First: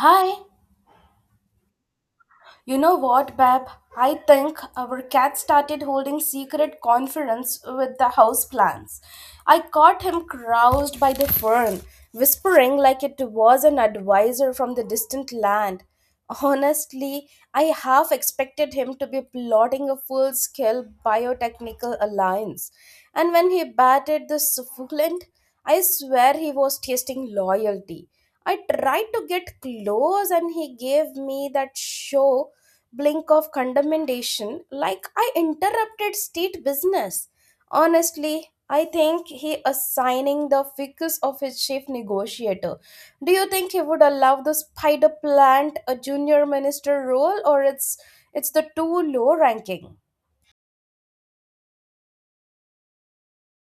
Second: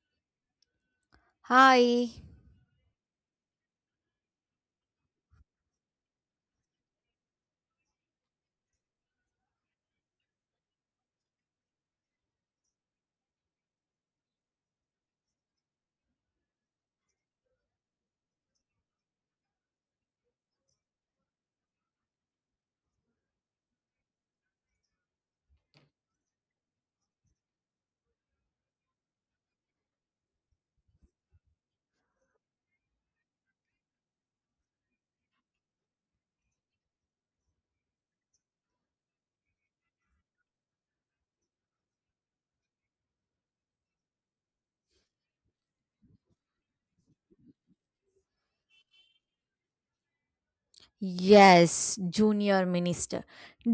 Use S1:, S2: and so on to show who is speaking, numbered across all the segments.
S1: Hi,
S2: Hi.
S1: you know what, Bab? I think our cat started holding secret conference with the house plants. I caught him roused by the fern, whispering like it was an advisor from the distant land. Honestly, I half expected him to be plotting a full scale biotechnical alliance. And when he batted the succulent, I swear he was tasting loyalty. I tried to get close and he gave me that show blink of condemnation like I interrupted state business. Honestly, I think he assigning the focus of his chief negotiator. Do you think he would allow the spider plant a junior minister role or it's the too low ranking?
S2: Yes, junior minister.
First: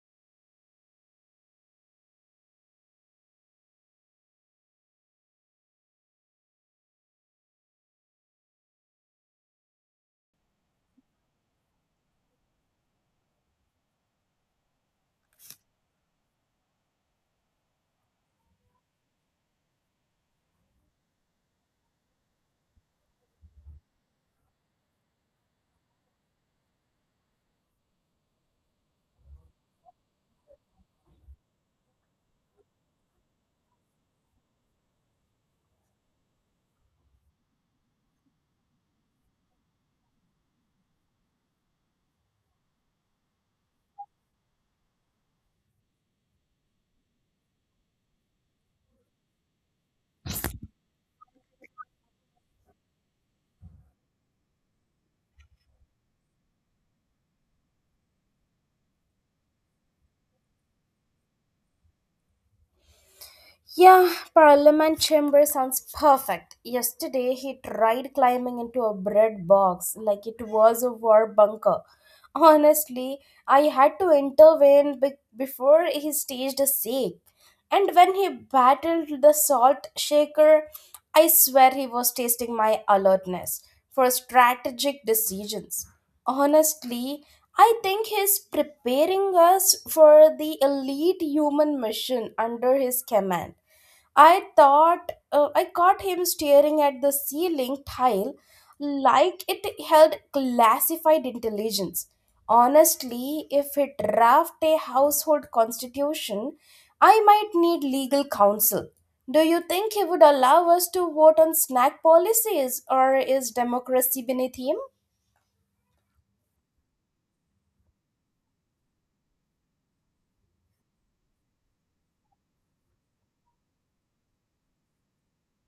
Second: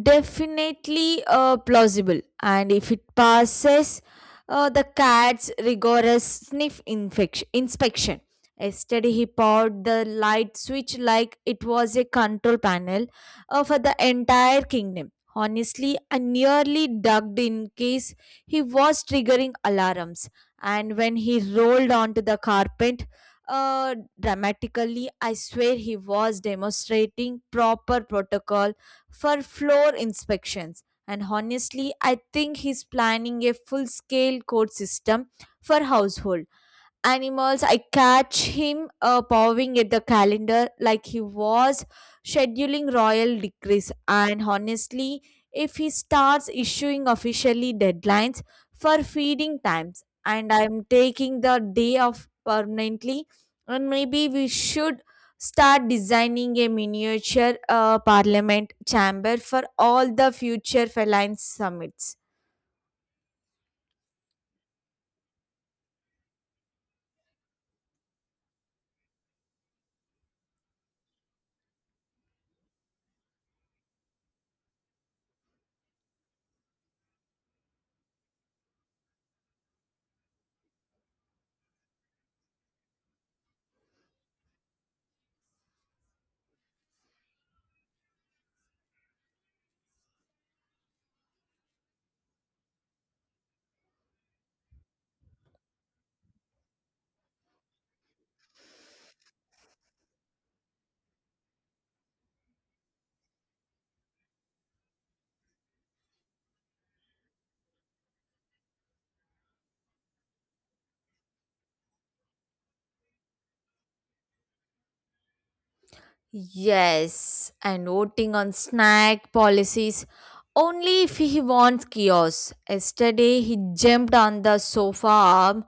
S2: Definitely plausible. And if it passes the cat's rigorous inspection. Yesterday, he powered the light switch like it was a control panel for the entire kingdom. Honestly, I nearly ducked in case he was triggering alarms. And when he rolled onto the carpet, dramatically, I swear he was demonstrating proper protocol for floor inspections. And honestly, I think he's planning a full scale code system for household animals. I catch him pawing at the calendar like he was scheduling royal decrees. And honestly, if he starts issuing officially deadlines for feeding times, and I'm taking the day off permanently. And maybe we should start designing a miniature parliament chamber for all the future feline summits.
S1: Yeah, Parliament chamber sounds perfect. Yesterday he tried climbing into a bread box like it was a war bunker. Honestly, I had to intervene before he staged a siege. And when he battled the salt shaker, I swear he was tasting my alertness for strategic decisions. Honestly, I think he's preparing us for the elite human mission under his command. I caught him staring at the ceiling tile like it held classified intelligence. Honestly, if it draft a household constitution, I might need legal counsel. Do you think he would allow us to vote on snack policies or is democracy beneath him?
S2: Yes, and voting on snack policies only if he wants chaos. Yesterday he jumped on the sofa arm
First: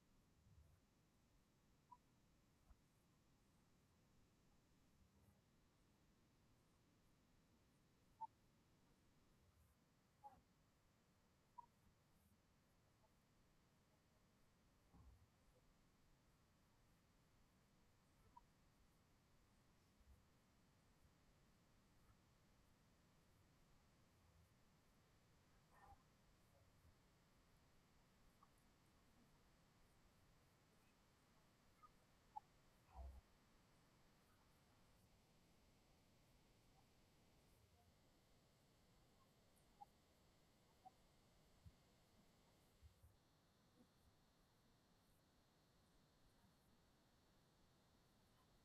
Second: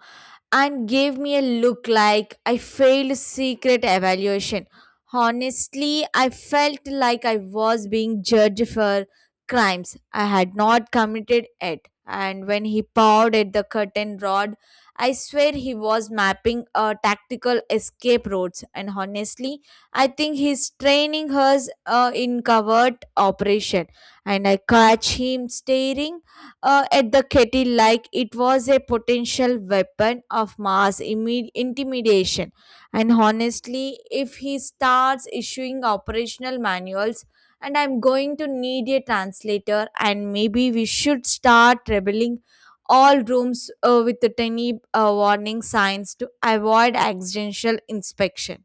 S2: and gave me a look like I failed secret evaluation. Honestly, I felt like I was being judged for crimes I had not committed yet. And when he pawed at the curtain rod, I swear he was mapping a tactical escape routes. And honestly, I think he's training us in covert operation. And I catch him staring at the kettle like it was a potential weapon of mass intimidation. And honestly, if he starts issuing operational manuals, and I'm going to need a translator. And maybe we should start rebelling all rooms with the tiny warning signs to avoid accidental inspection.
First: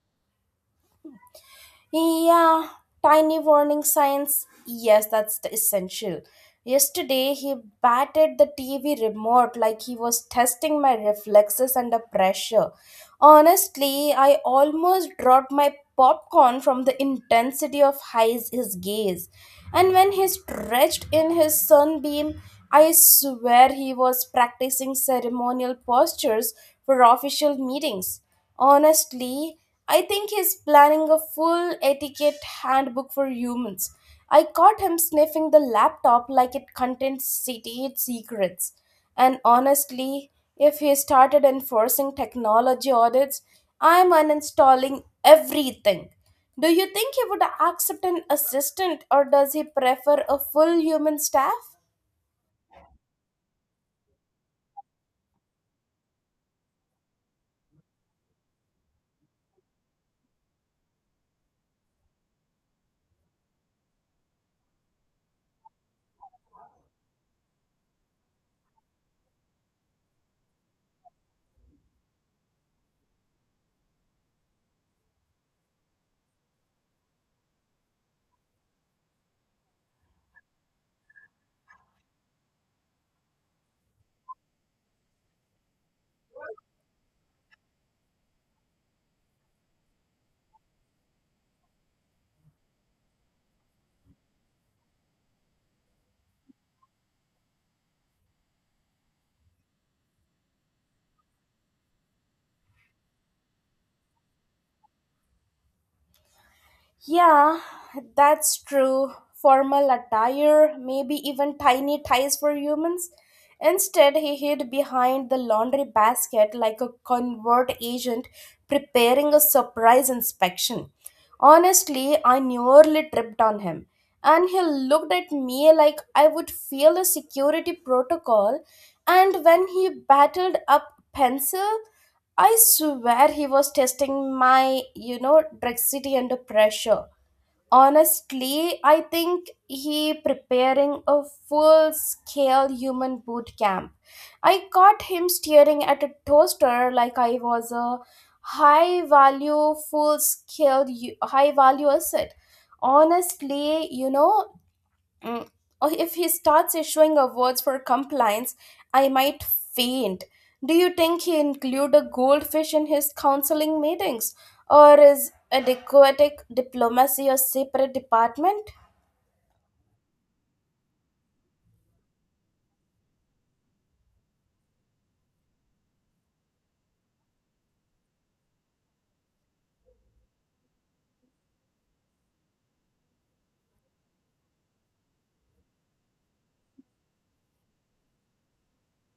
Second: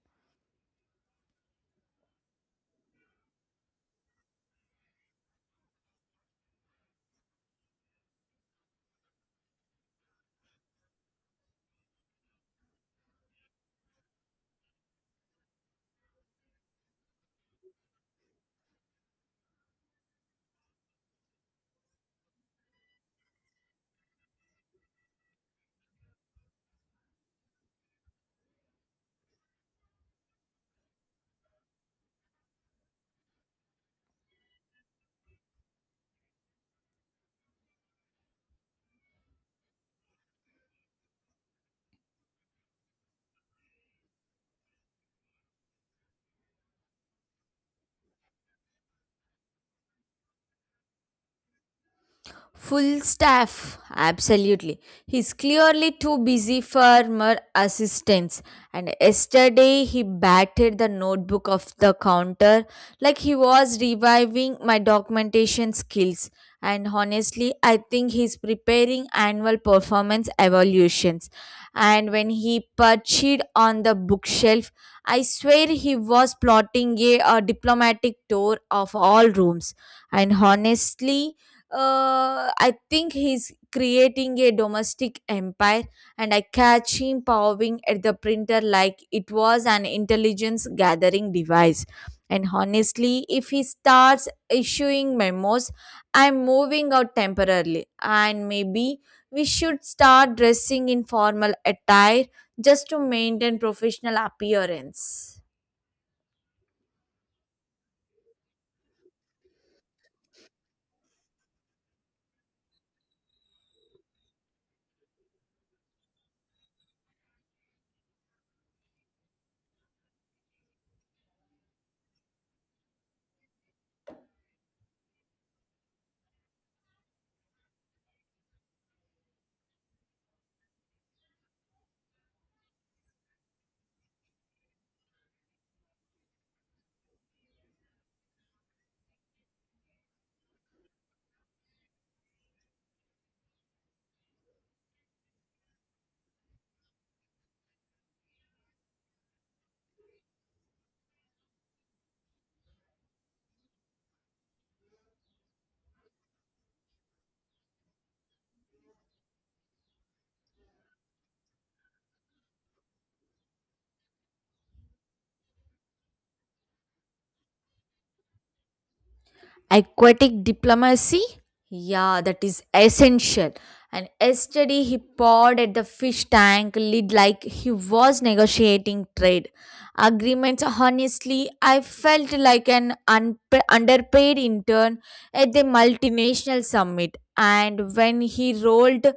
S1: Yeah, tiny warning signs. Yes, that's the essential. Yesterday, he batted the TV remote like he was testing my reflexes under pressure. Honestly, I almost dropped my popcorn from the intensity of his gaze. And when he stretched in his sunbeam, I swear he was practicing ceremonial postures for official meetings. Honestly, I think he's planning a full etiquette handbook for humans. I caught him sniffing the laptop like it contained state secrets. And honestly, if he started enforcing technology audits, I'm uninstalling everything. Do you think he would accept an assistant or does he prefer a full human staff?
S2: Full staff, absolutely. He's clearly too busy for more assistance. And yesterday he batted the notebook off the counter like he was reviving my documentation skills. And honestly, I think he's preparing annual performance evaluations. And when he perched on the bookshelf, I swear he was plotting a diplomatic tour of all rooms. And honestly, I think he's creating a domestic empire. And I catch him powering at the printer like it was an intelligence gathering device. And honestly, if he starts issuing memos, I'm moving out temporarily. And maybe we should start dressing in formal attire just to maintain professional appearance.
S1: Yeah, that's true. Formal attire, maybe even tiny ties for humans. Instead, he hid behind the laundry basket like a covert agent preparing a surprise inspection. Honestly, I nearly tripped on him. And he looked at me like I would fail a security protocol. And when he battled up pencil, I swear he was testing my drexity under pressure. Honestly, I think he preparing a full scale human boot camp. I caught him staring at a toaster like I was a high value full scale high value asset. Honestly, Mm, or if he starts issuing awards for compliance, I might faint. Do you think he include a goldfish in his counseling meetings, or is adequate diplomacy a separate department?
S2: Aquatic diplomacy, yeah, that is essential. And yesterday he pawed at the fish tank lid like he was negotiating trade agreements. Honestly, I felt like an unpa underpaid intern at the multinational summit. And when he rolled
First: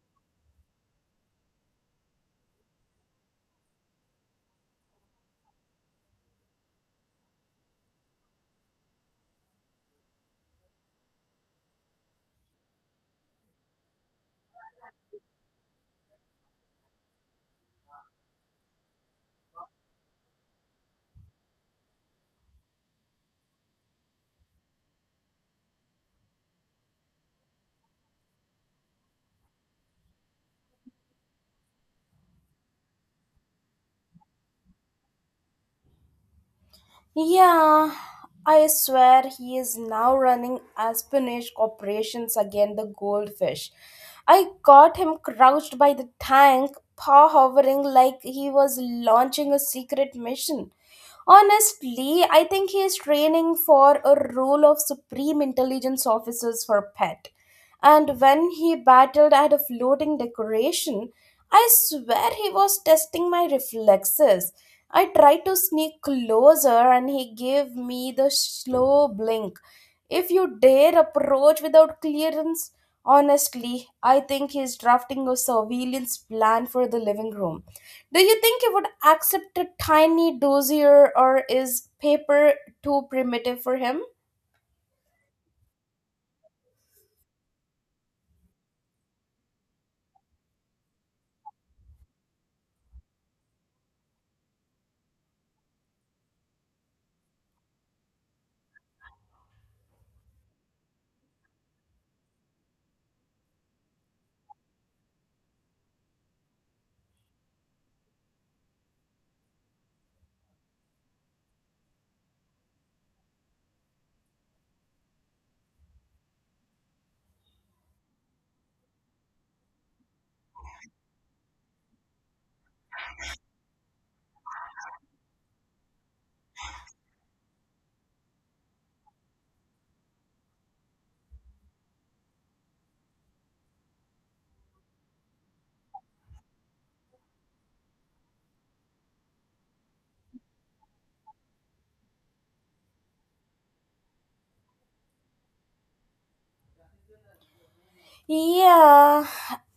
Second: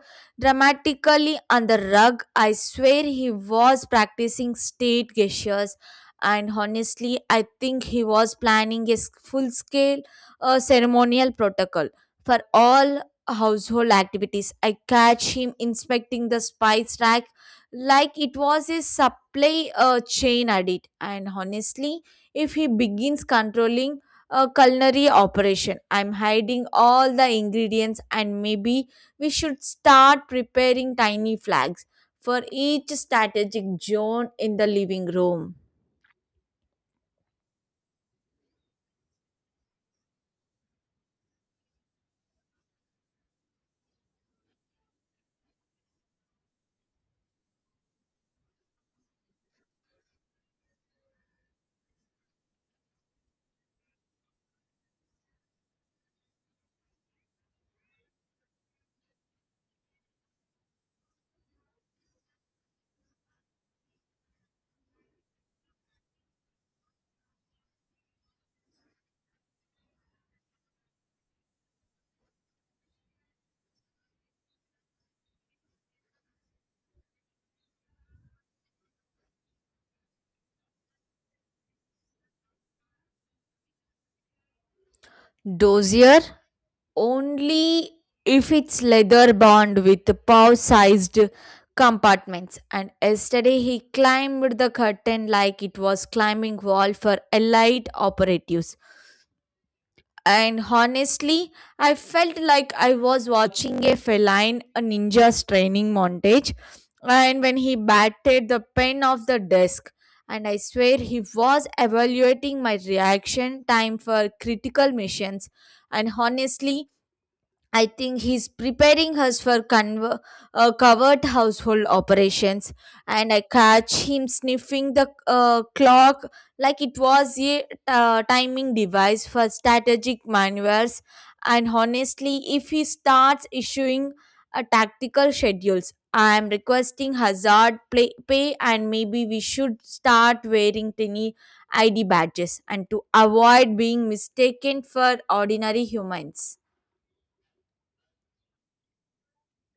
S2: dramatically on the rug, I swear he was practicing state gestures. And honestly, I think he was planning a full scale, a ceremonial protocol for all household activities. I catch him inspecting the spice rack like it was a supply chain audit. And honestly, if he begins controlling a culinary operation, I'm hiding all the ingredients. And maybe we should start preparing tiny flags for each strategic zone in the living room.
S1: Yeah, I swear he is now running Aspenish operations again. The goldfish. I caught him crouched by the tank, paw hovering like he was launching a secret mission. Honestly, I think he is training for a role of supreme intelligence officers for pet. And when he battled at a floating decoration, I swear he was testing my reflexes. I tried to sneak closer and he gave me the slow blink. If you dare approach without clearance, honestly, I think he's drafting a surveillance plan for the living room. Do you think you would accept a tiny dossier, or is paper too primitive for him?
S2: Dozier only if it's leather bound with paw sized compartments. And yesterday he climbed the curtain like it was climbing wall for elite operatives. And honestly, I felt like I was watching a feline, a ninja's training montage. And when he batted the pen off the desk, and I swear he was evaluating my reaction time for critical missions. And honestly, I think he's preparing us for covert household operations. And I catch him sniffing the clock like it was a timing device for strategic maneuvers. And honestly, if he starts issuing tactical schedules, I am requesting pay. And maybe we should start wearing tiny ID badges and to avoid being mistaken for ordinary humans.
S1: Yeah,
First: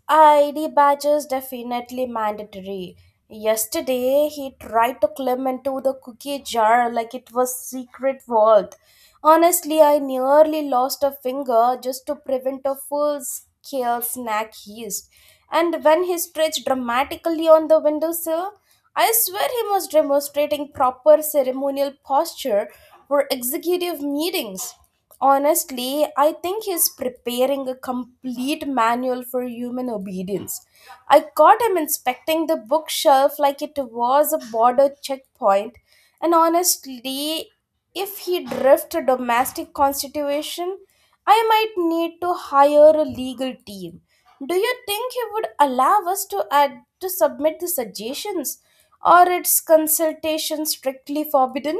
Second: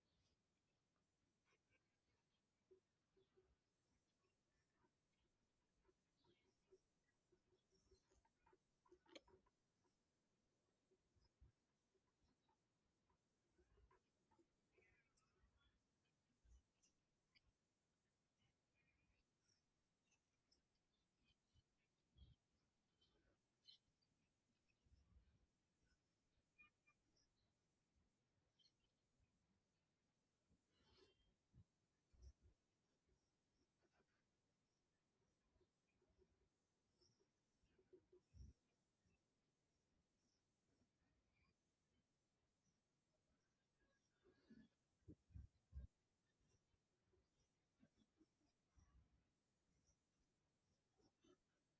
S1: ID badges definitely mandatory. Yesterday, he tried to climb into the cookie jar like it was secret vault. Honestly, I nearly lost a finger just to prevent a full-scale snack heist. And when he stretched dramatically on the windowsill, I swear he was demonstrating proper ceremonial posture for executive meetings. Honestly, I think he's preparing a complete manual for human obedience. I caught him inspecting the bookshelf like it was a border checkpoint, and honestly, if he drifts a domestic constitution, I might need to hire a legal team. Do you think he would allow us to add to submit the suggestions, or its consultation strictly forbidden?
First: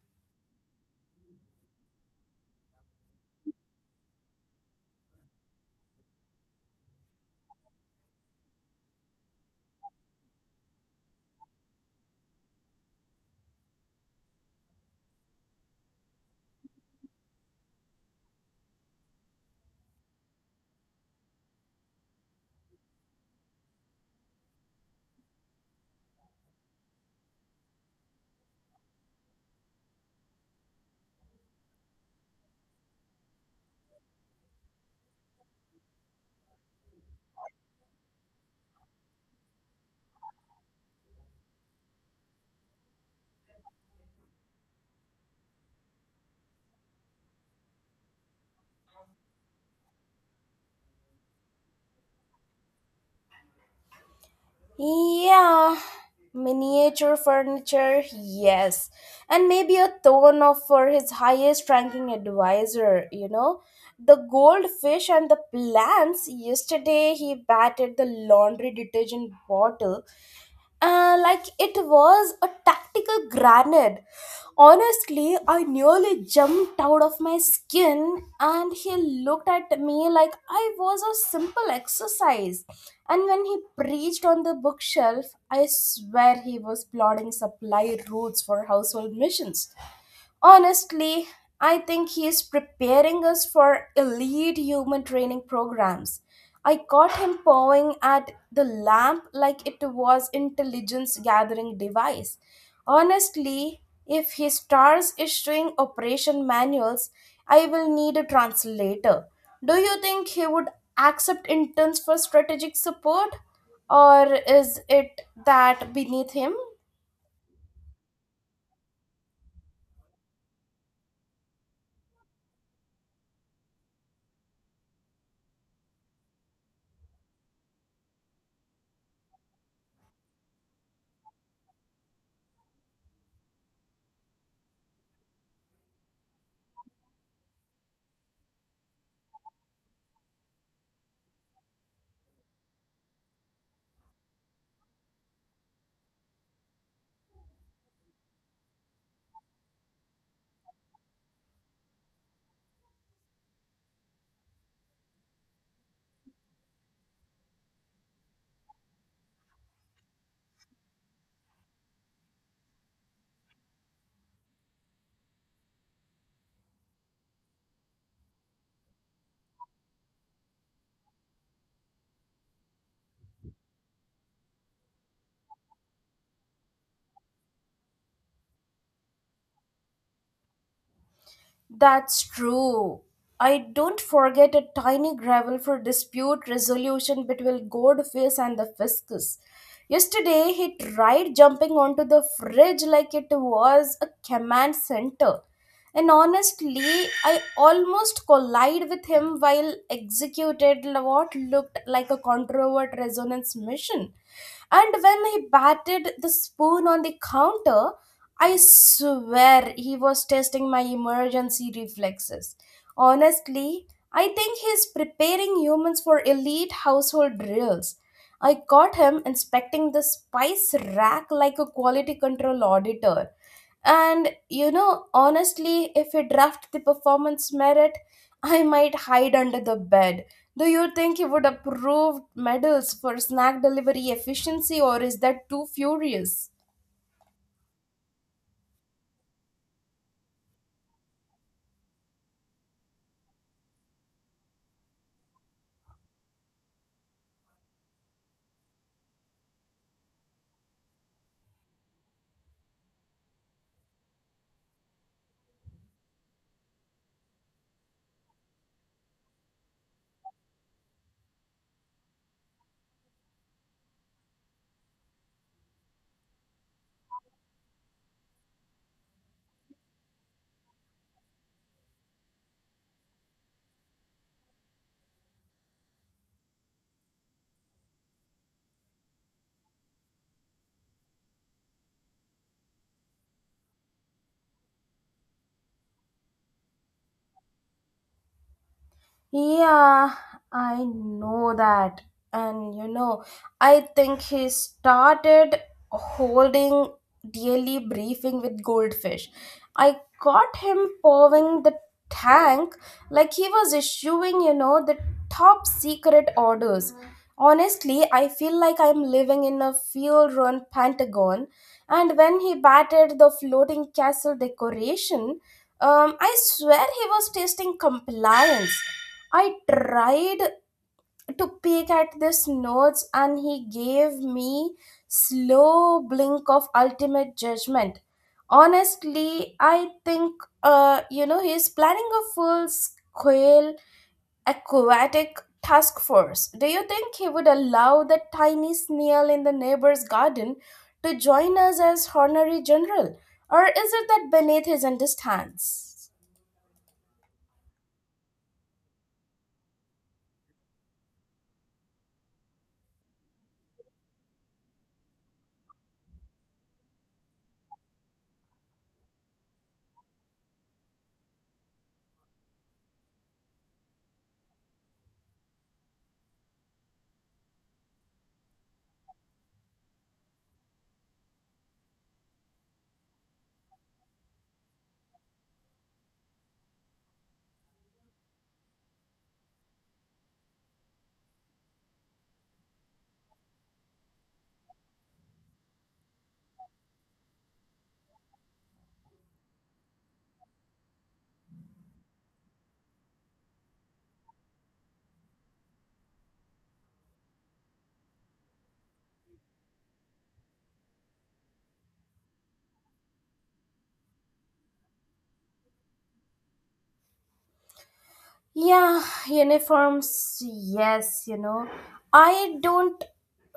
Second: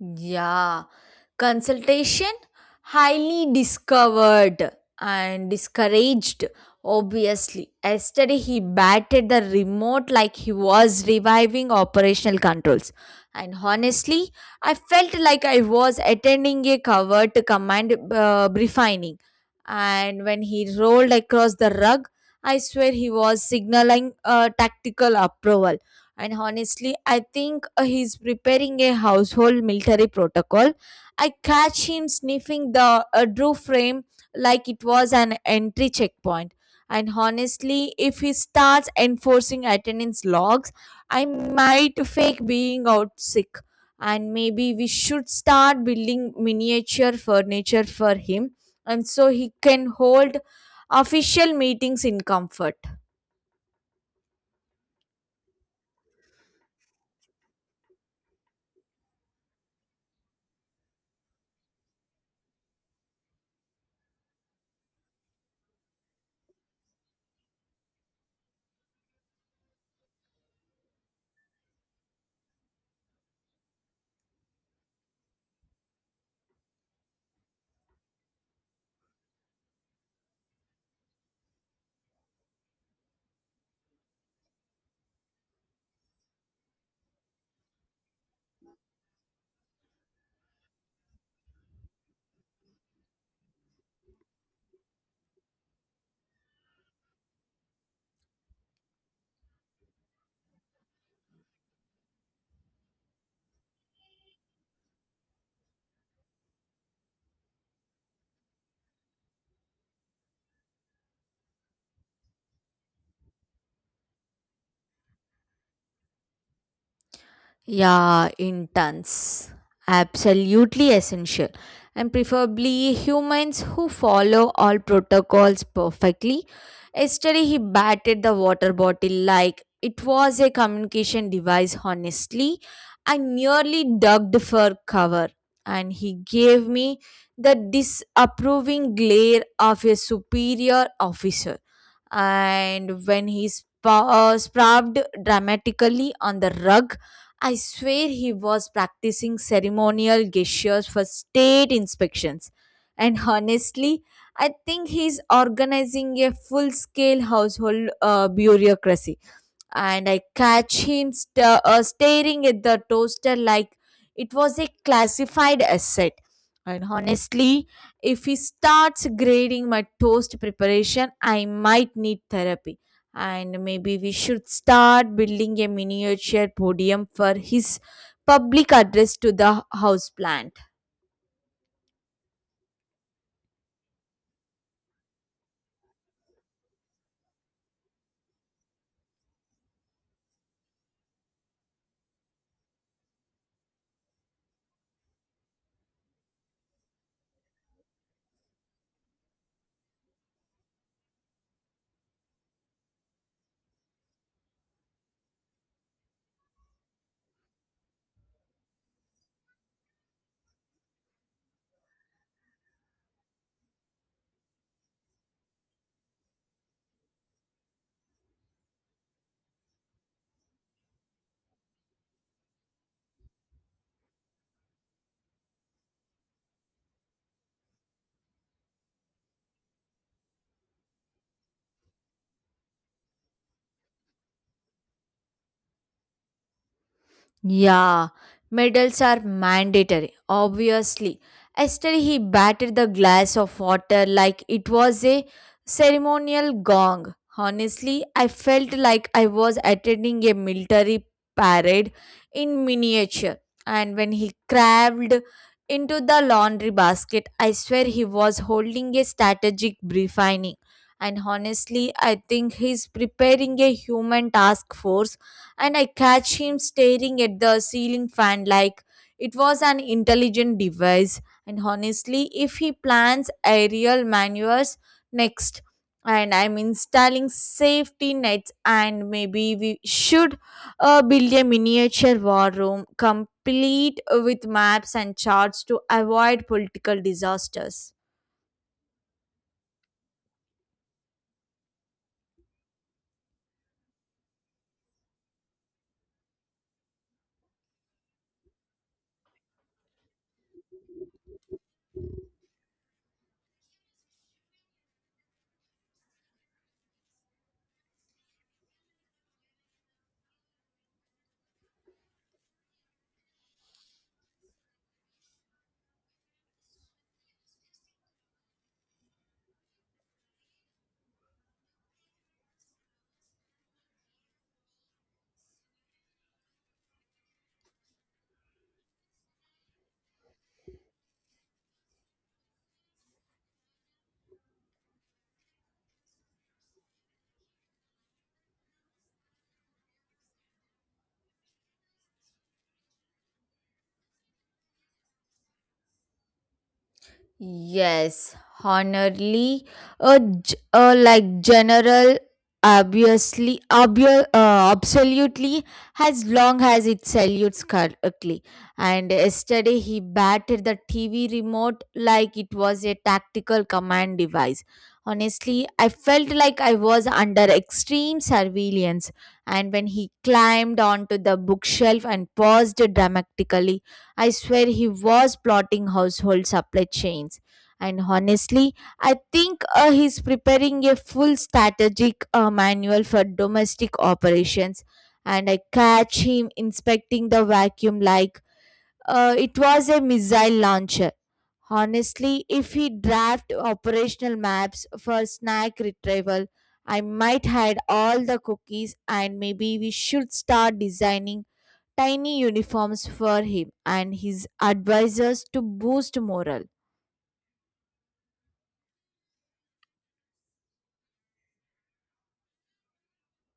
S2: Yeah, consultation highly discovered and discouraged, obviously. Yesterday, he batted the remote like he was reviving operational controls. And honestly, I felt like I was attending a covert command briefing. And when he rolled across the rug, I swear he was signaling tactical approval. And honestly, I think he's preparing a household military protocol. I catch him sniffing the Drew frame like it was an entry checkpoint. And honestly, if he starts enforcing attendance logs, I might fake being out sick. And maybe we should start building miniature furniture for him and so he can hold official meetings in comfort.
S1: Yeah, miniature furniture, yes. And maybe a throne of for his highest ranking advisor, you know. The goldfish and the plants. Yesterday he batted the laundry detergent bottle. Like it was a tactical grenade. Honestly, I nearly jumped out of my skin, and he looked at me like I was a simple exercise. And when he preached on the bookshelf, I swear he was plotting supply routes for household missions. Honestly, I think he is preparing us for elite human training programs. I caught him pawing at the lamp like it was intelligence gathering device. Honestly, if he starts issuing operation manuals, I will need a translator. Do you think he would accept interns for strategic support or is it that beneath him?
S2: Yeah, intense. Absolutely essential. And preferably humans who follow all protocols perfectly. Yesterday, he batted the water bottle like it was a communication device. Honestly, I nearly ducked for cover, and he gave me the disapproving glare of a superior officer. And when he sprawled dramatically on the rug, I swear he was practicing ceremonial gestures for state inspections. And honestly, I think he's organizing a full scale household bureaucracy. And I catch him staring at the toaster like it was a classified asset. And honestly, if he starts grading my toast preparation, I might need therapy. And maybe we should start building a miniature podium for his public address to the houseplant.
S1: That's true. I don't forget a tiny gravel for dispute resolution between Goldface and the Fiscus. Yesterday, he tried jumping onto the fridge like it was a command center. And honestly, I almost collided with him while executed what looked like a controvert resonance mission. And when he batted the spoon on the counter, I swear he was testing my emergency reflexes. Honestly, I think he's preparing humans for elite household drills. I caught him inspecting the spice rack like a quality control auditor. And you know, honestly, if he draft the performance merit, I might hide under the bed. Do you think he would approve medals for snack delivery efficiency or is that too furious?
S2: Yeah, medals are mandatory, obviously. Yesterday, he batted the glass of water like it was a ceremonial gong. Honestly, I felt like I was attending a military parade in miniature. And when he crawled into the laundry basket, I swear he was holding a strategic briefing. And honestly, I think he's preparing a human task force. And I catch him staring at the ceiling fan like it was an intelligent device. And honestly, if he plans aerial maneuvers next, and I'm installing safety nets. And maybe we should build a miniature war room complete with maps and charts to avoid political disasters.
S1: Yeah, I know that. And you know, I think he started holding daily briefing with goldfish. I caught him pouring the tank like he was issuing, you know, the top secret orders. Honestly, I feel like I'm living in a field run Pentagon. And when he batted the floating castle decoration, I swear he was tasting compliance. I tried to peek at these notes, and he gave me slow blink of ultimate judgment. Honestly, I think he's planning a full scale aquatic task force. Do you think he would allow the tiny snail in the neighbor's garden to join us as honorary general, or is it that beneath his understands?
S2: Yes, honorably, a general, absolutely, as long as it salutes correctly. And yesterday he batted the TV remote like it was a tactical command device. Honestly, I felt like I was under extreme surveillance. And when he climbed onto the bookshelf and paused dramatically, I swear he was plotting household supply chains. And honestly, I think he's preparing a full strategic manual for domestic operations. And I catch him inspecting the vacuum like it was a missile launcher. Honestly, if he draft operational maps for snack retrieval, I might hide all the cookies. And maybe we should start designing tiny uniforms for him and his advisors to boost morale.
S1: Yeah, uniforms, yes, you know. I don't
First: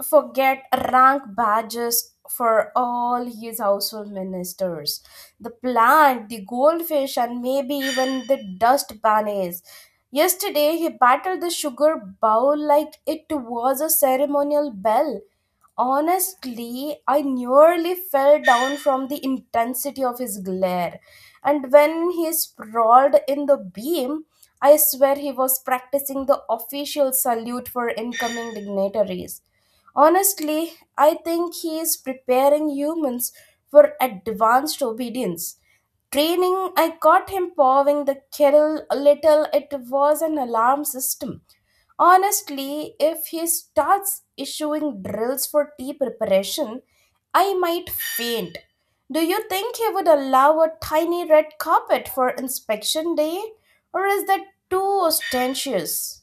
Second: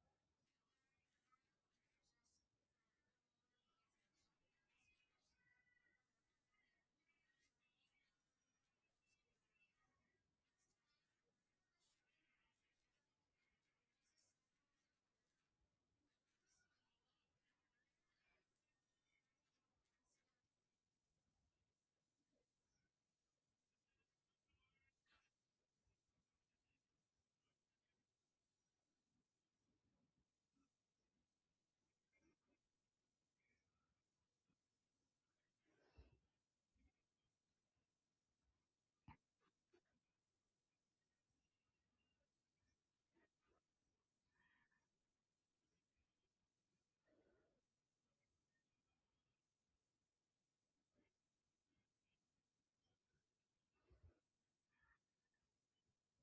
S1: forget rank badges for all his household ministers. The plant, the goldfish, and maybe even the dust bunnies. Yesterday, he battered the sugar bowl like it was a ceremonial bell. Honestly, I nearly fell down from the intensity of his glare. And when he sprawled in the beam, I swear he was practicing the official salute for incoming dignitaries. Honestly, I think he is preparing humans for advanced obedience. Training, I caught him pawing the kettle a little. It was an alarm system. Honestly, if he starts issuing drills for tea preparation, I might faint. Do you think he would allow a tiny red carpet for inspection day? Or is that too ostentatious?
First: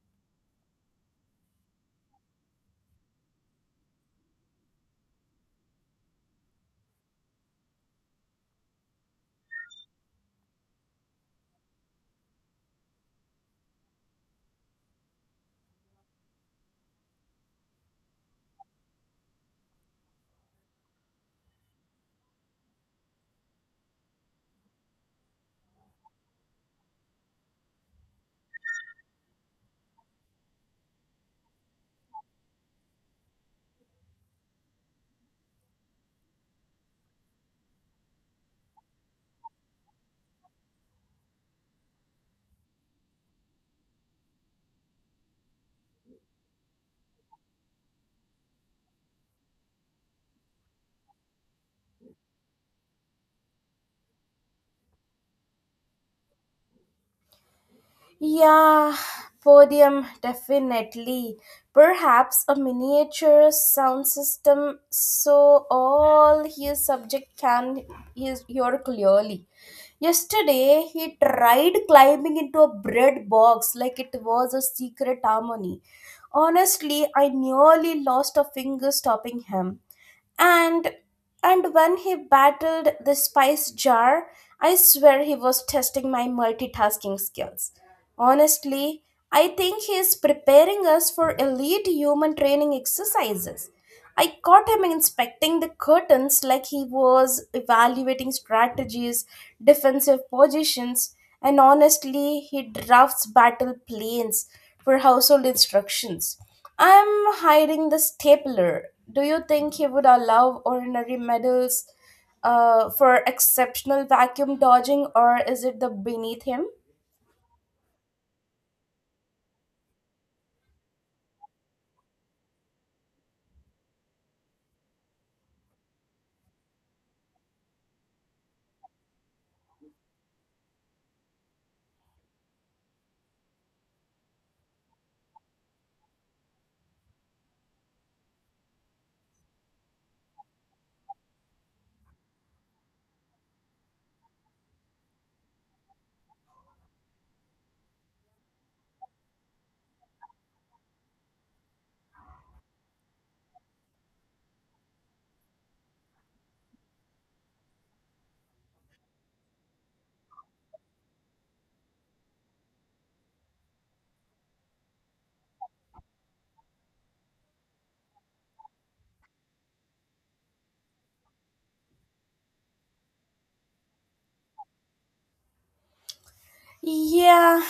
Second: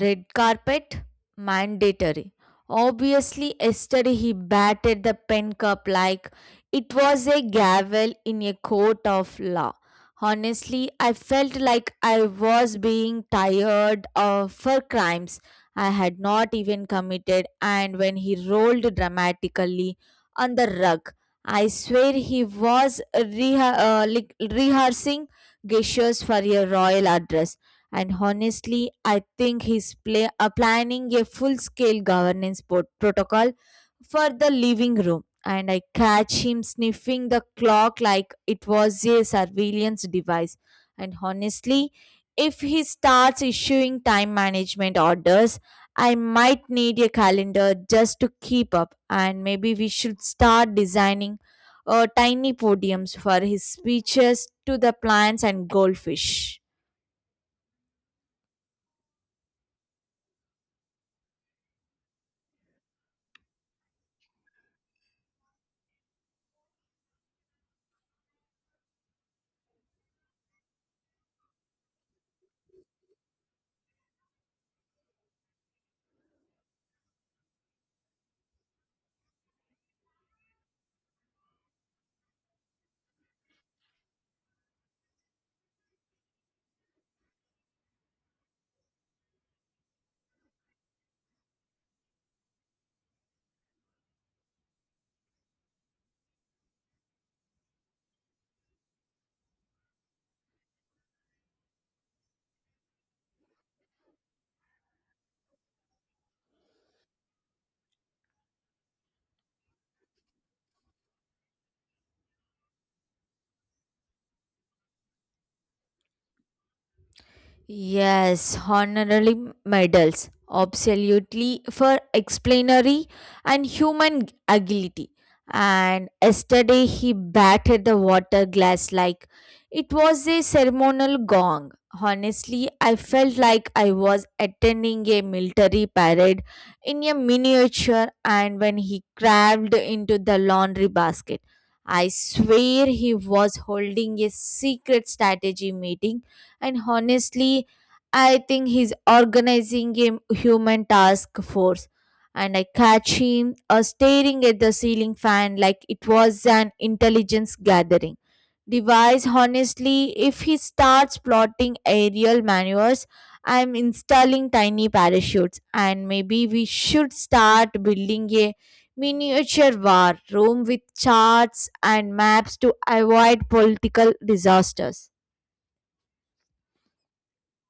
S2: Red carpet? Mandatory, obviously. Yesterday he batted the pen cup like it was a gavel in a court of law. Honestly, I felt like I was being tired of, for crimes I had not even committed. And when he rolled dramatically on the rug, I swear he was rehearsing gestures for a royal address. And honestly, I think he's planning a full scale governance protocol for the living room. And I catch him sniffing the clock like it was a surveillance device. And honestly, if he starts issuing time management orders, I might need a calendar just to keep up. And maybe we should start designing tiny podiums for his speeches to the plants and goldfish.
S1: Yeah, podium, definitely. Perhaps a miniature sound system so all his subject can hear clearly. Yesterday, he tried climbing into a bread box like it was a secret harmony. Honestly, I nearly lost a finger stopping him and and when he battled the spice jar, I swear he was testing my multitasking skills. Honestly, I think he is preparing us for elite human training exercises. I caught him inspecting the curtains like he was evaluating strategies defensive positions. And honestly, he drafts battle plans for household instructions. I'm hiding the stapler. Do you think he would allow ordinary medals for exceptional vacuum dodging, or is it the beneath him?
S2: Yes, honorary medals, absolutely, for explanatory and human agility. And yesterday he batted the water glass like it was a ceremonial gong. Honestly, I felt like I was attending a military parade in a miniature. And when he crawled into the laundry basket, I swear he was holding a secret strategy meeting. And honestly, I think he's organizing a human task force. And I catch him staring at the ceiling fan like it was an intelligence gathering device. Honestly, if he starts plotting aerial maneuvers, I'm installing tiny parachutes. And maybe we should start building a miniature war room with charts and maps to avoid political disasters.
S1: Yeah,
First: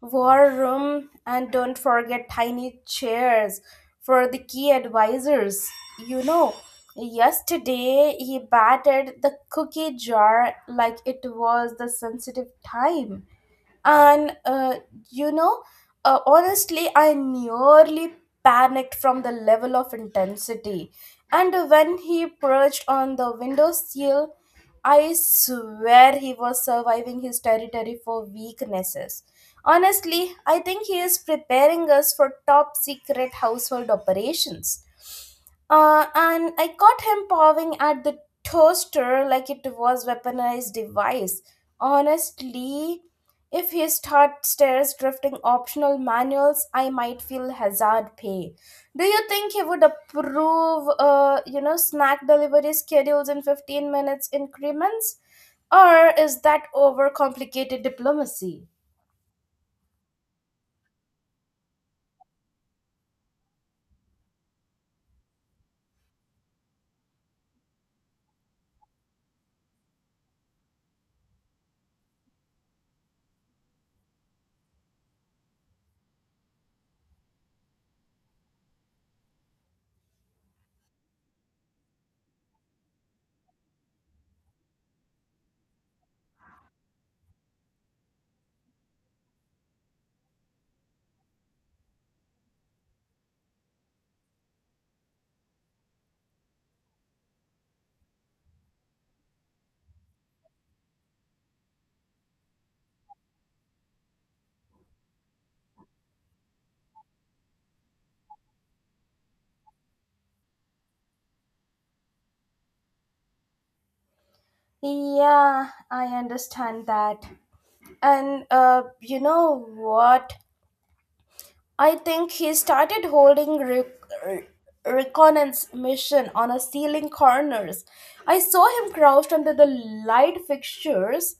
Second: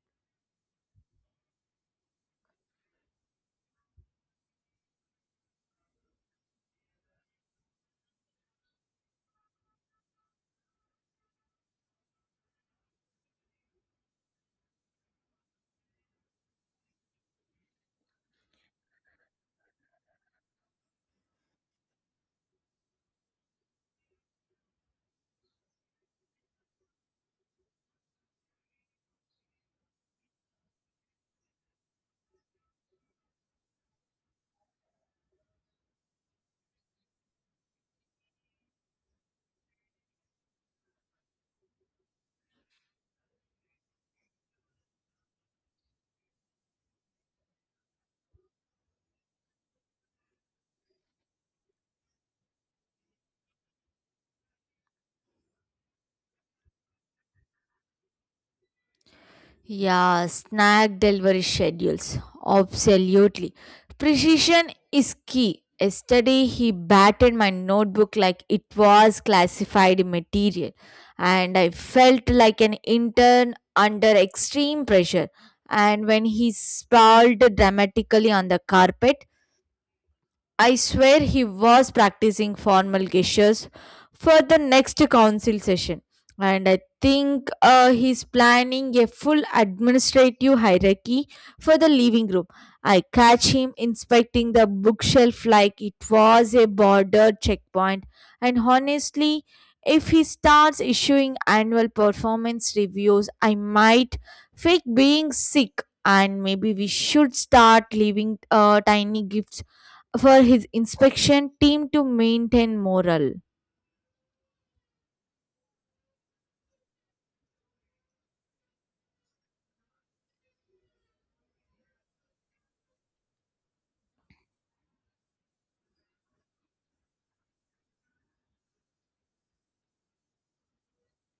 S1: war room, and don't forget tiny chairs for the key advisors. You know, yesterday he battered the cookie jar like it was the sensitive time. And you know honestly, I nearly panicked from the level of intensity. And when he perched on the window sill, I swear he was surviving his territory for weaknesses. Honestly, I think he is preparing us for top secret household operations. And I caught him pawing at the toaster like it was weaponized device. Honestly, if he starts stares drifting optional manuals, I might feel hazard pay. Do you think he would approve, snack delivery schedules in 15 minutes increments? Or is that overcomplicated diplomacy?
S2: Yeah, snack delivery schedules. Absolutely. Precision is key. Yesterday, he batted my notebook like it was classified material, and I felt like an intern under extreme pressure. And when he sprawled dramatically on the carpet, I swear he was practicing formal gestures for the next council session. And I think he's planning a full administrative hierarchy for the living room. I catch him inspecting the bookshelf like it was a border checkpoint. And honestly, if he starts issuing annual performance reviews, I might fake being sick. And maybe we should start leaving tiny gifts for his inspection team to maintain morale.
S1: Yeah, I understand that. And you know what? I think he started holding re- reconnaissance mission on a ceiling corners. I saw him crouched under the light fixtures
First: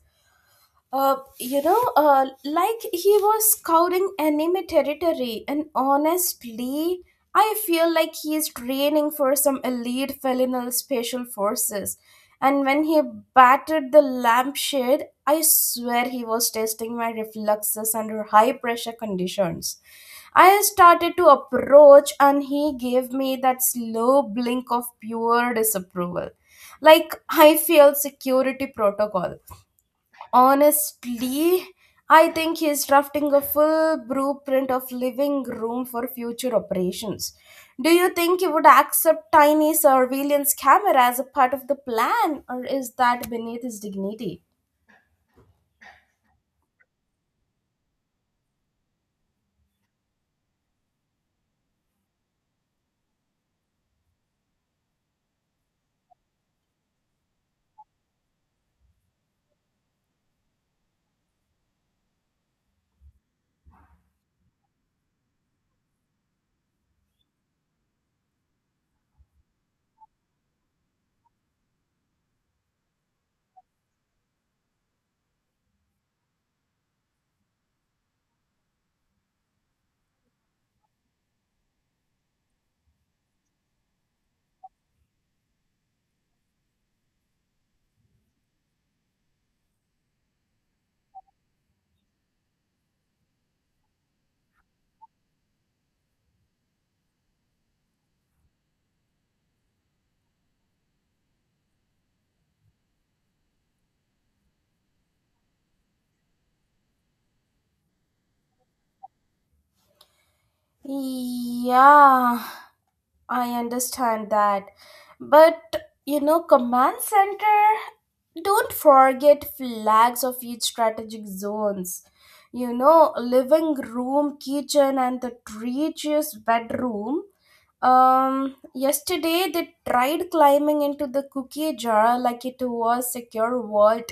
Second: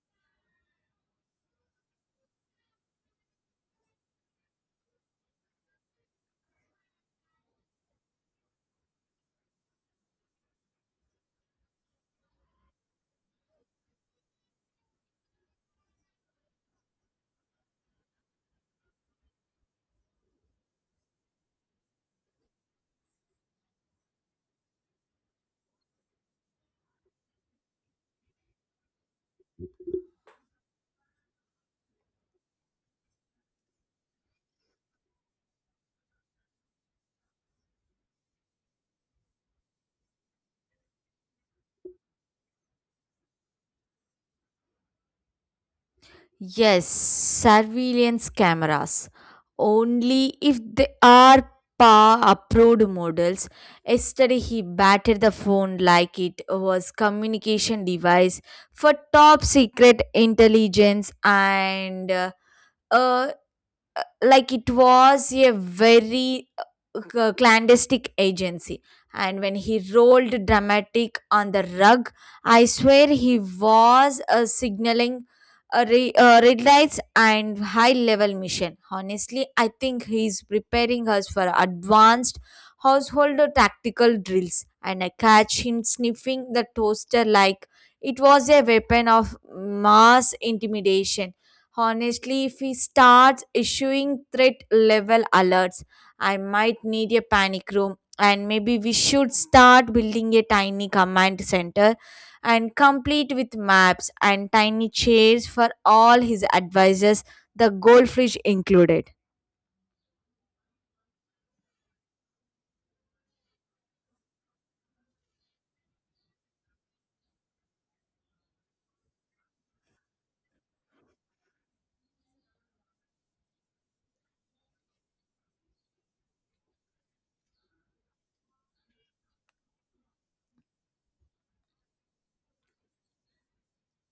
S1: like he was scouting enemy territory, and honestly, I feel like he is training for some elite felonal special forces. And when he battered the lampshade, I swear he was testing my reflexes under high pressure conditions. I started to approach, and he gave me that slow blink of pure disapproval. Like I failed security protocol. Honestly, I think he's drafting a full blueprint of living room for future operations. Do you think he would accept tiny surveillance camera as a part of the plan, or is that beneath his dignity?
S2: Yes, surveillance cameras, only if they are PA approved models. Yesterday he batted the phone like it was communication device for top secret intelligence and uh, like it was a very clandestine agency. And when he rolled dramatic on the rug, I swear he was signaling a red lights and high level mission. Honestly, I think he's preparing us for advanced household or tactical drills. And I catch him sniffing the toaster like it was a weapon of mass intimidation. Honestly, if he starts issuing threat level alerts, I might need a panic room. And maybe we should start building a tiny command center and complete with maps and tiny chairs for all his advisors, the goldfish included.
S1: Yeah, I understand that. But you know, command center, don't forget flags of each strategic zones. You know, living room, kitchen and the treacherous bedroom yesterday they tried climbing into the cookie jar like it was secure vault.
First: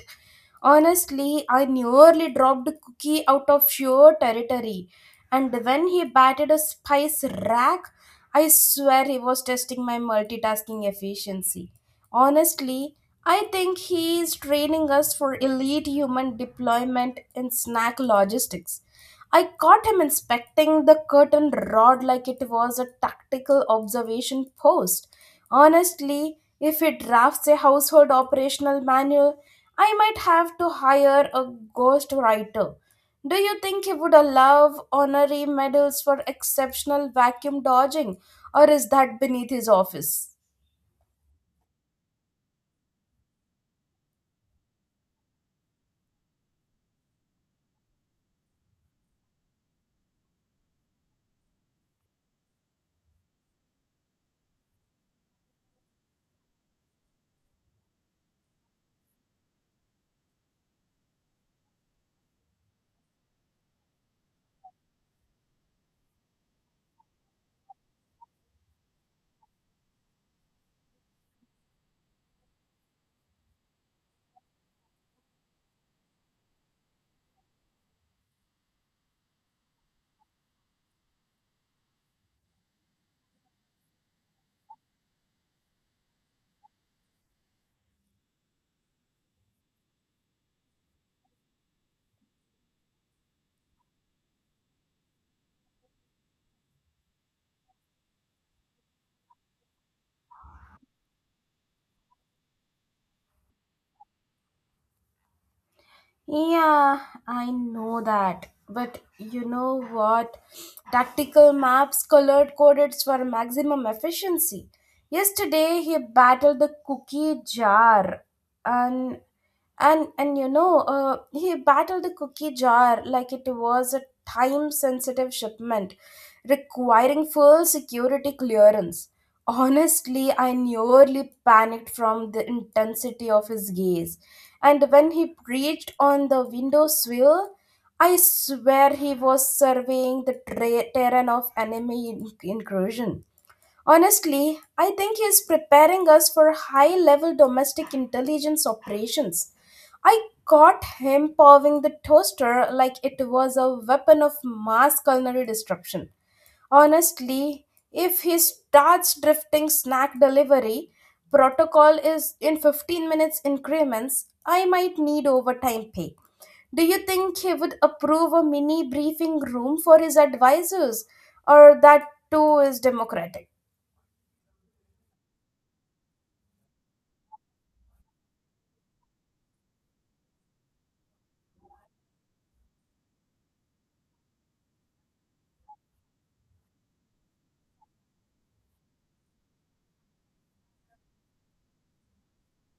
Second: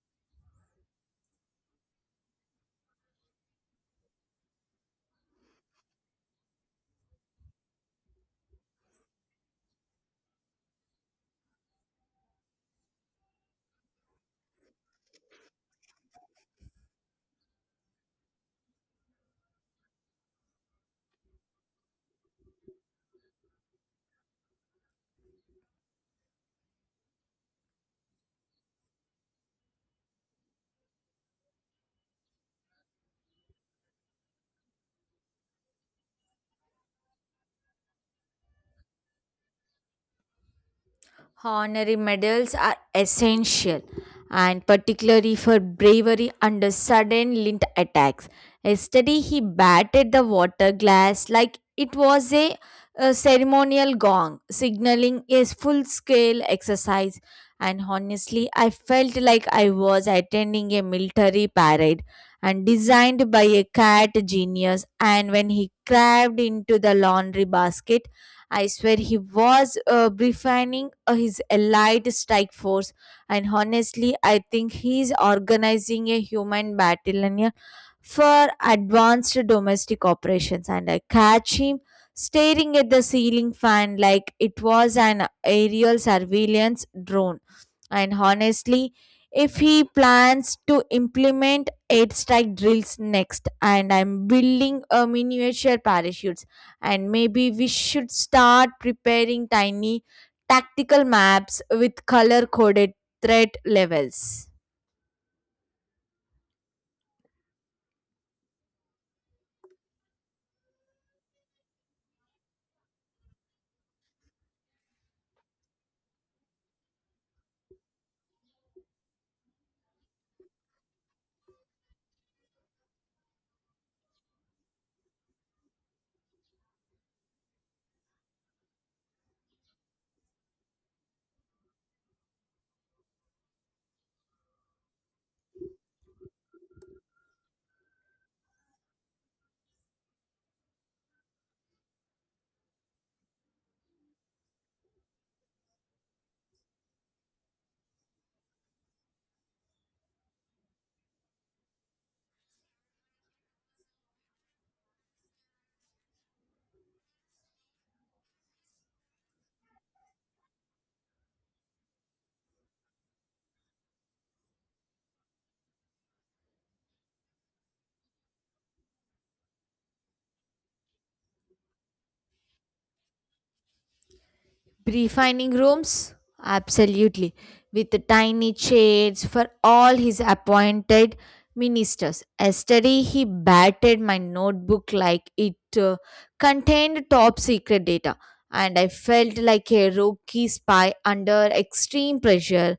S1: Honestly, I nearly dropped the cookie out of sheer territory. And when he batted a spice rack, I swear he was testing my multitasking efficiency. Honestly, I think he is training us for elite human deployment in snack logistics. I caught him inspecting the curtain rod like it was a tactical observation post. Honestly, if he drafts a household operational manual, I might have to hire a ghost writer. Do you think he would allow honorary medals for exceptional vacuum dodging, or is that beneath his office?
S2: Honorary medals are essential, and particularly for bravery under sudden lint attacks. Yesterday, he batted the water glass like it was a ceremonial gong, signaling a full scale exercise. And honestly, I felt like I was attending a military parade and designed by a cat genius. And when he craved into the laundry basket, I swear he was refining his allied strike force, and honestly, I think he's organizing a human battalion for advanced domestic operations. And I catch him staring at the ceiling fan like it was an aerial surveillance drone. And honestly, if he plans to implement eight strike drills next, and I'm building a miniature parachutes, and maybe we should start preparing tiny tactical maps with color coded threat levels.
S1: Yeah, I know that. But you know what? Tactical maps colored coded for maximum efficiency. Yesterday, he battled the cookie jar, and and he battled the cookie jar like it was a time-sensitive shipment, requiring full security clearance. Honestly, I nearly panicked from the intensity of his gaze. And when he preached on the window sill, I swear he was surveying the terrain of enemy incursion. Honestly, I think he is preparing us for high level domestic intelligence operations. I caught him pawing the toaster like it was a weapon of mass culinary destruction. Honestly, if he starts drifting snack delivery, protocol is in 15 minutes increments, I might need overtime pay. Do you think he would approve a mini briefing room for his advisors, or that too is democratic?
S2: Refining rooms? Absolutely. With the tiny chairs for all his appointed ministers. Yesterday, he battered my notebook like it contained top secret data, and I felt like a rookie spy under extreme pressure.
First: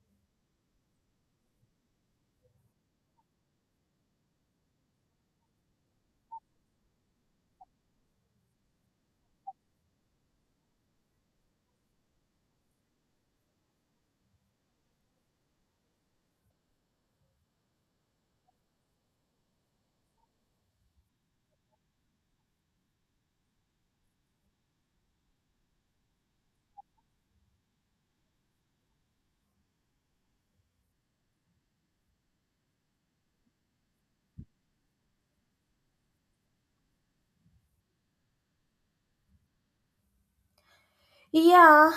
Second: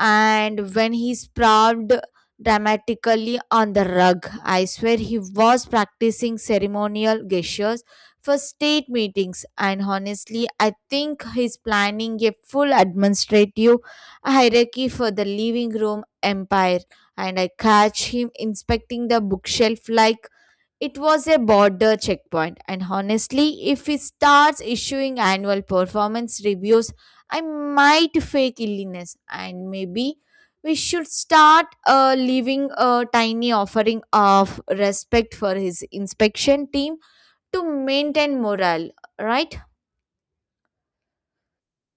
S2: And when he sprawled dramatically on the rug, I swear he was practicing ceremonial gestures for state meetings. And honestly, I think he's planning a full administrative hierarchy for the living room empire. And I catch him inspecting the bookshelf like it was a border checkpoint. And honestly, if he starts issuing annual performance reviews, I might fake illness and maybe we should start leaving a tiny offering of respect for his inspection team to maintain morale, right?
S1: Yeah,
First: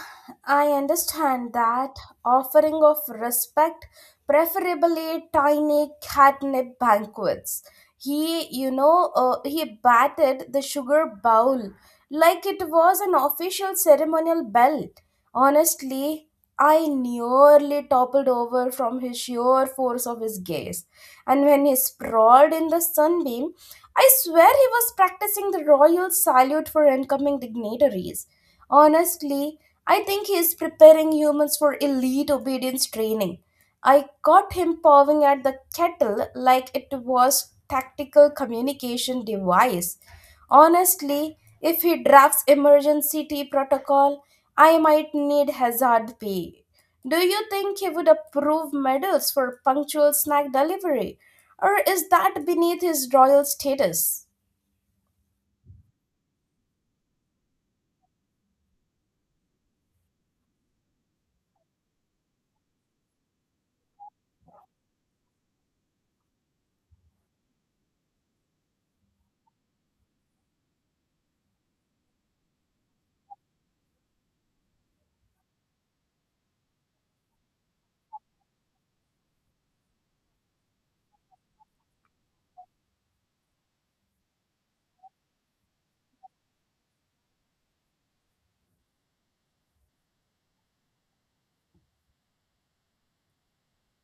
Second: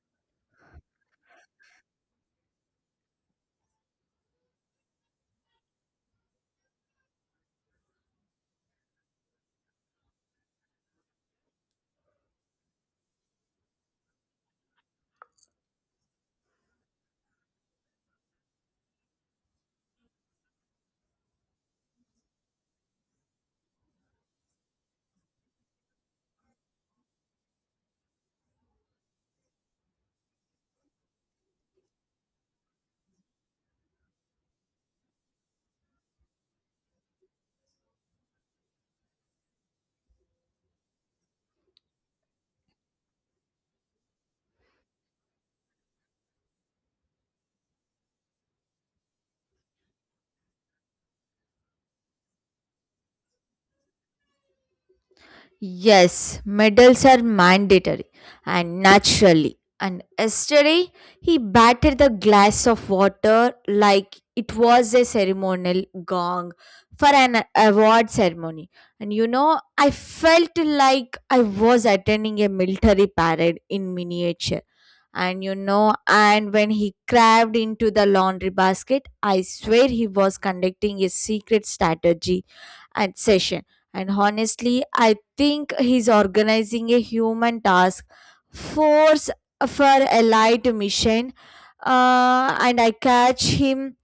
S1: I understand that offering of respect, preferably tiny catnip banquets. He batted the sugar bowl like it was an official ceremonial belt. Honestly, I nearly toppled over from his sheer force of his gaze. And when he sprawled in the sunbeam, I swear he was practicing the royal salute for incoming dignitaries. Honestly, I think he's preparing humans for elite obedience training. I caught him pawing at the kettle like it was tactical communication device. Honestly, if he drafts emergency tea protocol, I might need hazard pay. Do you think he would approve medals for punctual snack delivery? Or is that beneath his royal status?
S2: Yes, medals are mandatory and naturally. And yesterday he batted the glass of water like it was a ceremonial gong for an award ceremony. And you know, I felt like I was attending a military parade in miniature. And you know, and when he crawled into the laundry basket, I swear he was conducting a secret strategy and session and honestly, I think he's organizing a human task force for allied mission. And I catch him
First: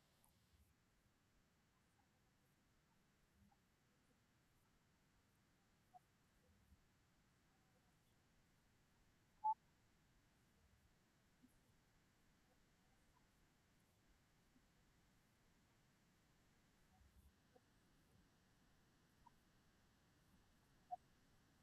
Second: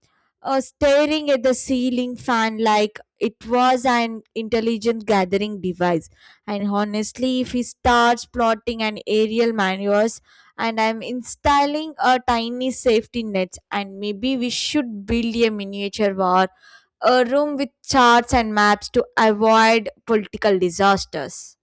S2: staring at the ceiling fan like it was an intelligent gathering device. And honestly, if he starts plotting an aerial maneuvers, and I'm installing a tiny safety net, and maybe we should build a miniature war a room with charts and maps to avoid political disasters.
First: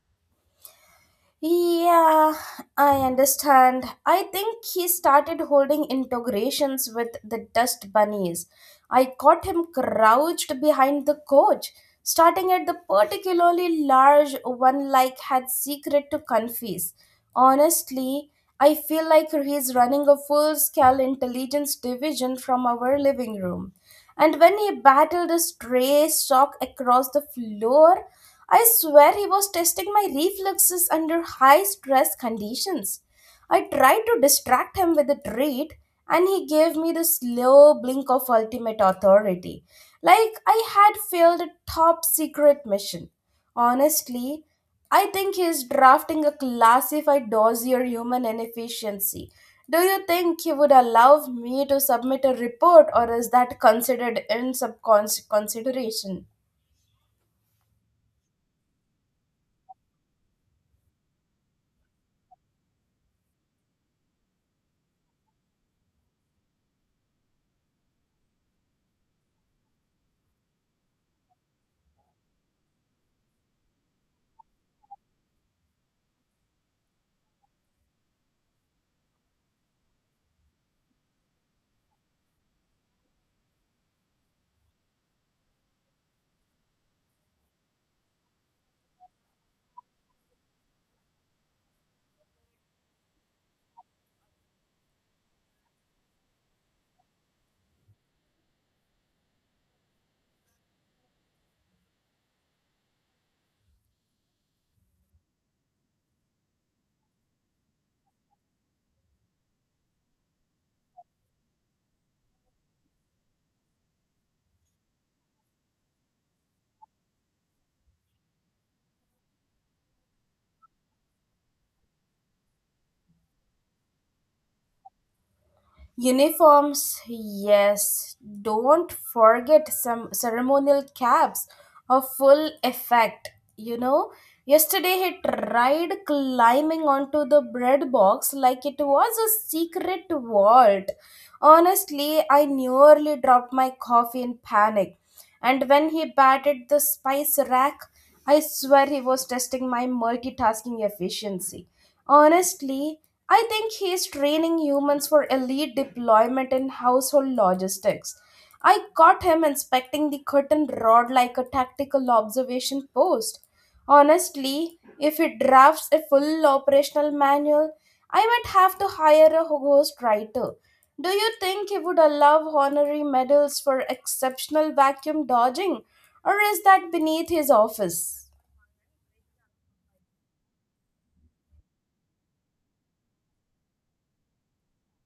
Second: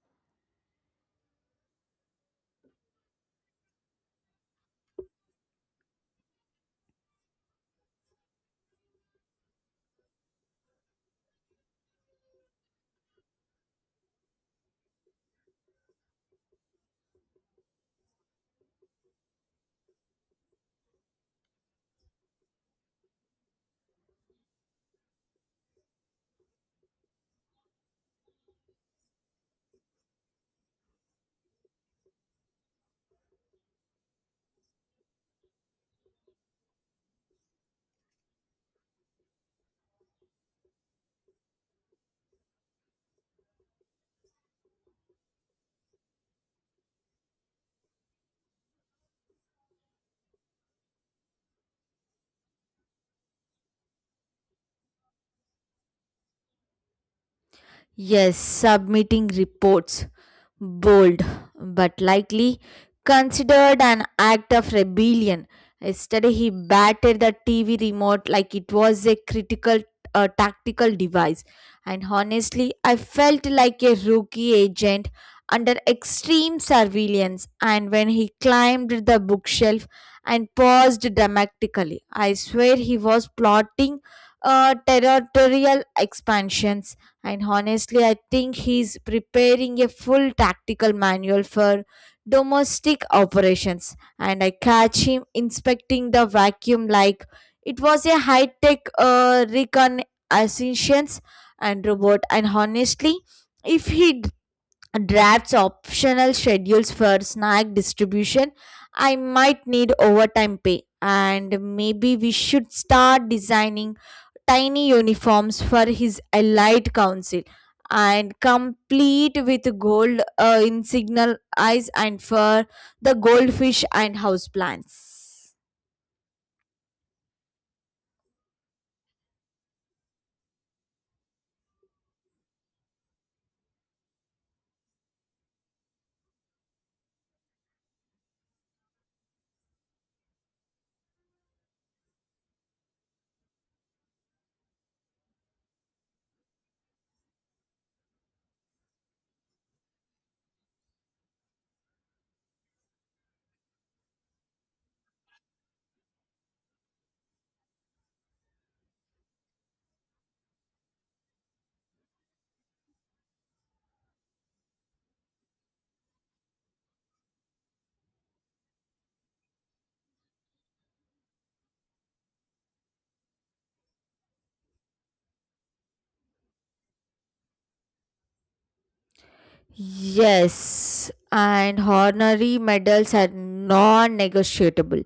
S1: Yeah, I understand. I think he started holding integrations with the dust bunnies. I caught him crouched behind the coach, starting at the particularly large one like had secret to confess. Honestly, I feel like he's running a full scale intelligence division from our living room. And when he battled a stray sock across the floor, I swear he was testing my reflexes under high stress conditions. I tried to distract him with a treat, and he gave me the slow blink of ultimate authority, like I had failed a top secret mission. Honestly, I think he is drafting a classified dossier human inefficiency. Do you think he would allow me to submit a report, or is that considered in subcons consideration?
S2: Yes, submitting reports. Bold, but likely considered an act of rebellion. Yesterday, he battered the TV remote like it was a critical tactical device. And honestly, I felt like a rookie agent under extreme surveillance. And when he climbed the bookshelf and paused dramatically, I swear he was plotting territorial expansions and honestly, I think he's preparing a full tactical manual for domestic operations. And I catch him inspecting the vacuum like it was a high tech reconnaissance and robot. And honestly, if he d- drafts optional schedules for snack distribution, I might need overtime pay. And maybe we should start designing tiny uniforms for his allied council and complete with gold insignial eyes and for the goldfish and houseplants.
S1: Uniforms, yes. Don't forget some ceremonial caps of full effect. You know, yesterday he tried climbing onto the bread box like it was a secret vault. Honestly, I nearly dropped my coffee in panic. And when he batted the spice rack, I swear he was testing my multitasking efficiency. Honestly, I think he's training humans for elite deployment in household logistics. I caught him inspecting the curtain rod like a tactical observation post. Honestly, if he drafts a full operational manual, I might have to hire a ghost writer. Do you think he would allow honorary medals for exceptional vacuum dodging, or is that beneath his office?
S2: Yes, and honorary medals are non negotiable.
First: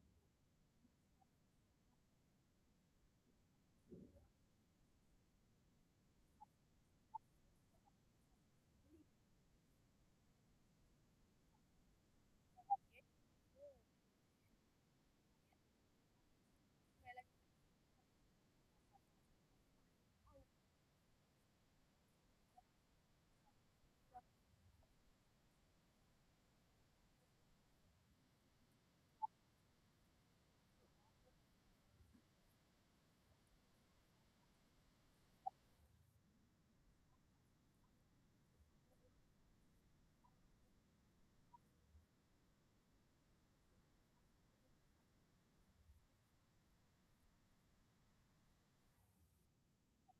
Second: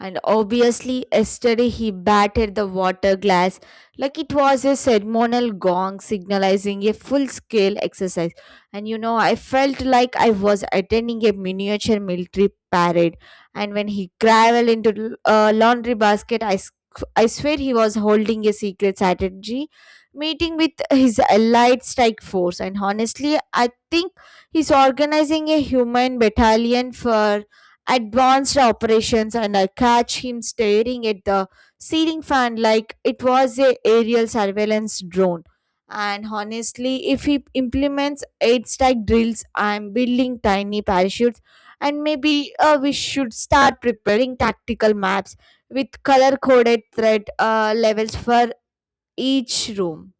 S2: And obviously, yesterday he battered the water glass like it was a ceremonial gong signalizing a full scale exercise. And you know, I felt like I was attending a miniature military parade. And when he graveled into a laundry basket, I swear he was holding a secret strategy meeting with his allied strike force. And honestly, I think he's organizing a human battalion for advanced operations, and I catch him staring at the ceiling fan like it was a aerial surveillance drone. And honestly, if he implements eight strike drills, I'm building tiny parachutes, and maybe we should start preparing tactical maps with color coded threat levels for each room.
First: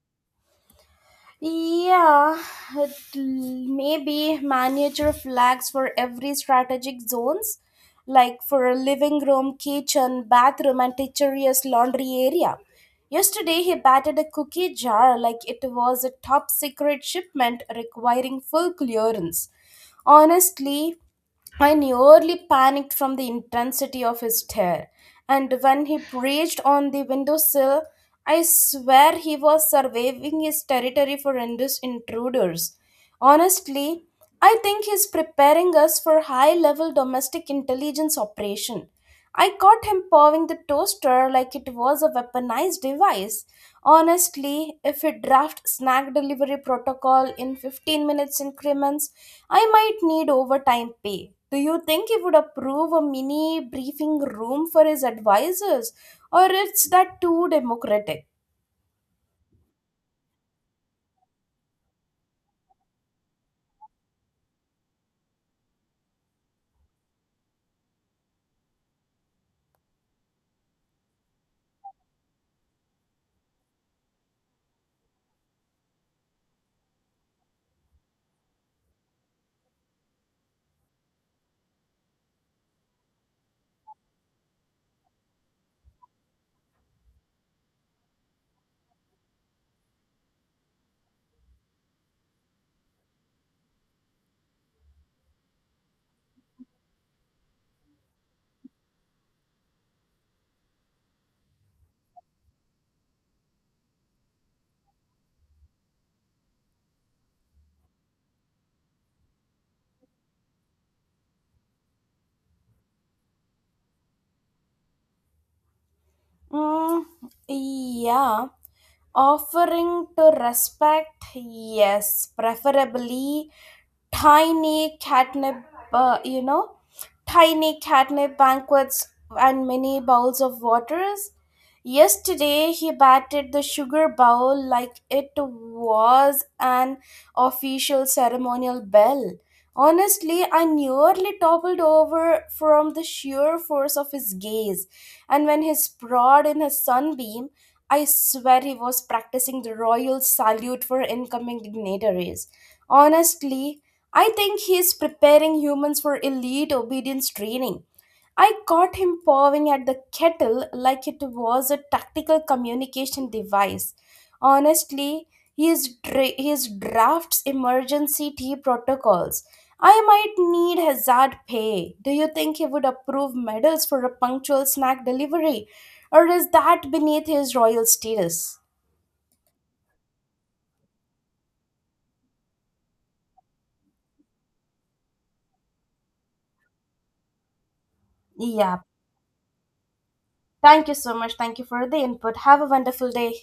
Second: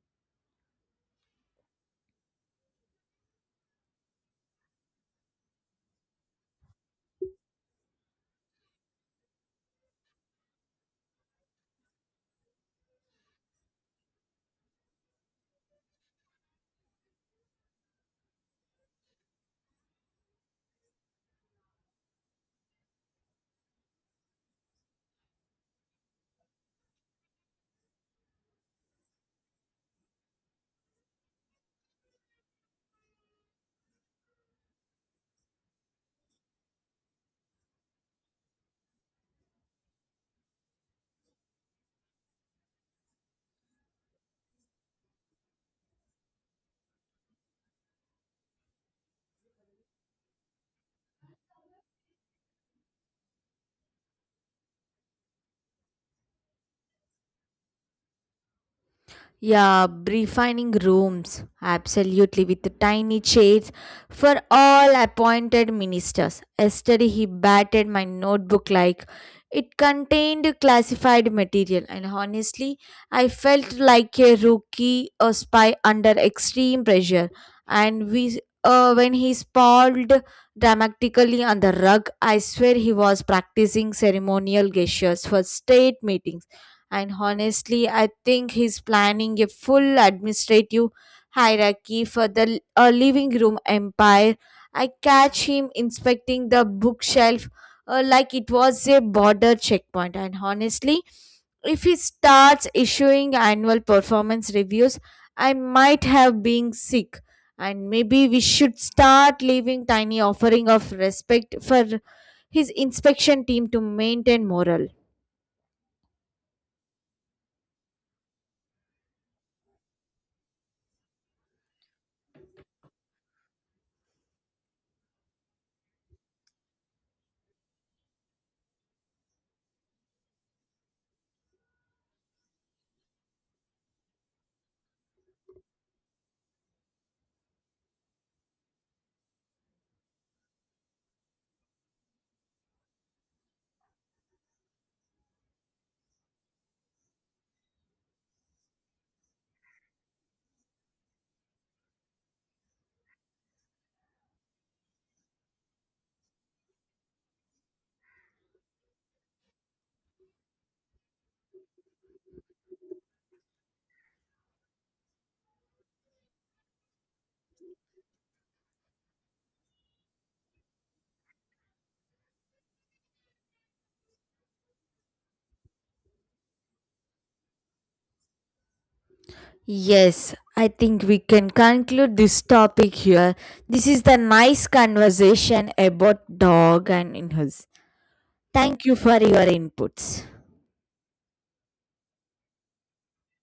S1: Yeah, it l- Maybe miniature flags for every strategic zones, like for a living room, kitchen, bathroom, and teacher's laundry area. Yesterday, he batted a cookie jar like it was a top secret shipment requiring full clearance. Honestly, I nearly panicked from the intensity of his stare, and when he reached on the windowsill, I swear he was surveying his territory for Indus intruders. Honestly, I think he's preparing us for high level domestic intelligence operation. I caught him pawing the toaster like it was a weaponized device. Honestly, if we draft snack delivery protocol in 15 minutes increments, I might need overtime pay. Do you think he would approve a mini briefing room for his advisors, or it's that too democratic?
S2: Yeah, refining rooms, absolutely, with tiny chairs for all appointed ministers. Yesterday, he batted my notebook like it contained classified material, and honestly, I felt like a rookie, a spy under extreme pressure. And when he sprawled dramatically on the rug, I swear he was practicing ceremonial gestures for state meetings and honestly, I think he's planning a full administrative hierarchy for the living room empire. I catch him inspecting the bookshelf like it was a border checkpoint. And honestly, if he starts issuing annual performance reviews, I might have been sick. And maybe we should start leaving tiny offering of respect for his inspection team to maintain morale.
S1: Mm, yeah, offering to respect, yes, preferably tiny catnip, uh, you know, tiny catnip banquets and many bowls of waters. Yesterday, he batted the sugar bowl like it was an official ceremonial bell. Honestly, I nearly toppled over from the sheer force of his gaze, and when he sprawled in his sunbeam, I swear he was practicing the royal salute for incoming dignitaries. Honestly, I think he is preparing humans for elite obedience training. I caught him pawing at the kettle like it was a tactical communication device. Honestly, his drafts emergency tea protocols. I might need hazard pay. Do you think he would approve medals for a punctual snack delivery? Or is that beneath his royal status?
S2: Yes, I think we can conclude this topic here. This is the nice conversation about dog and in his.
S1: Yeah.
S2: Thank you for your inputs.
S1: Thank you so much. Thank you for the input. Have a wonderful day.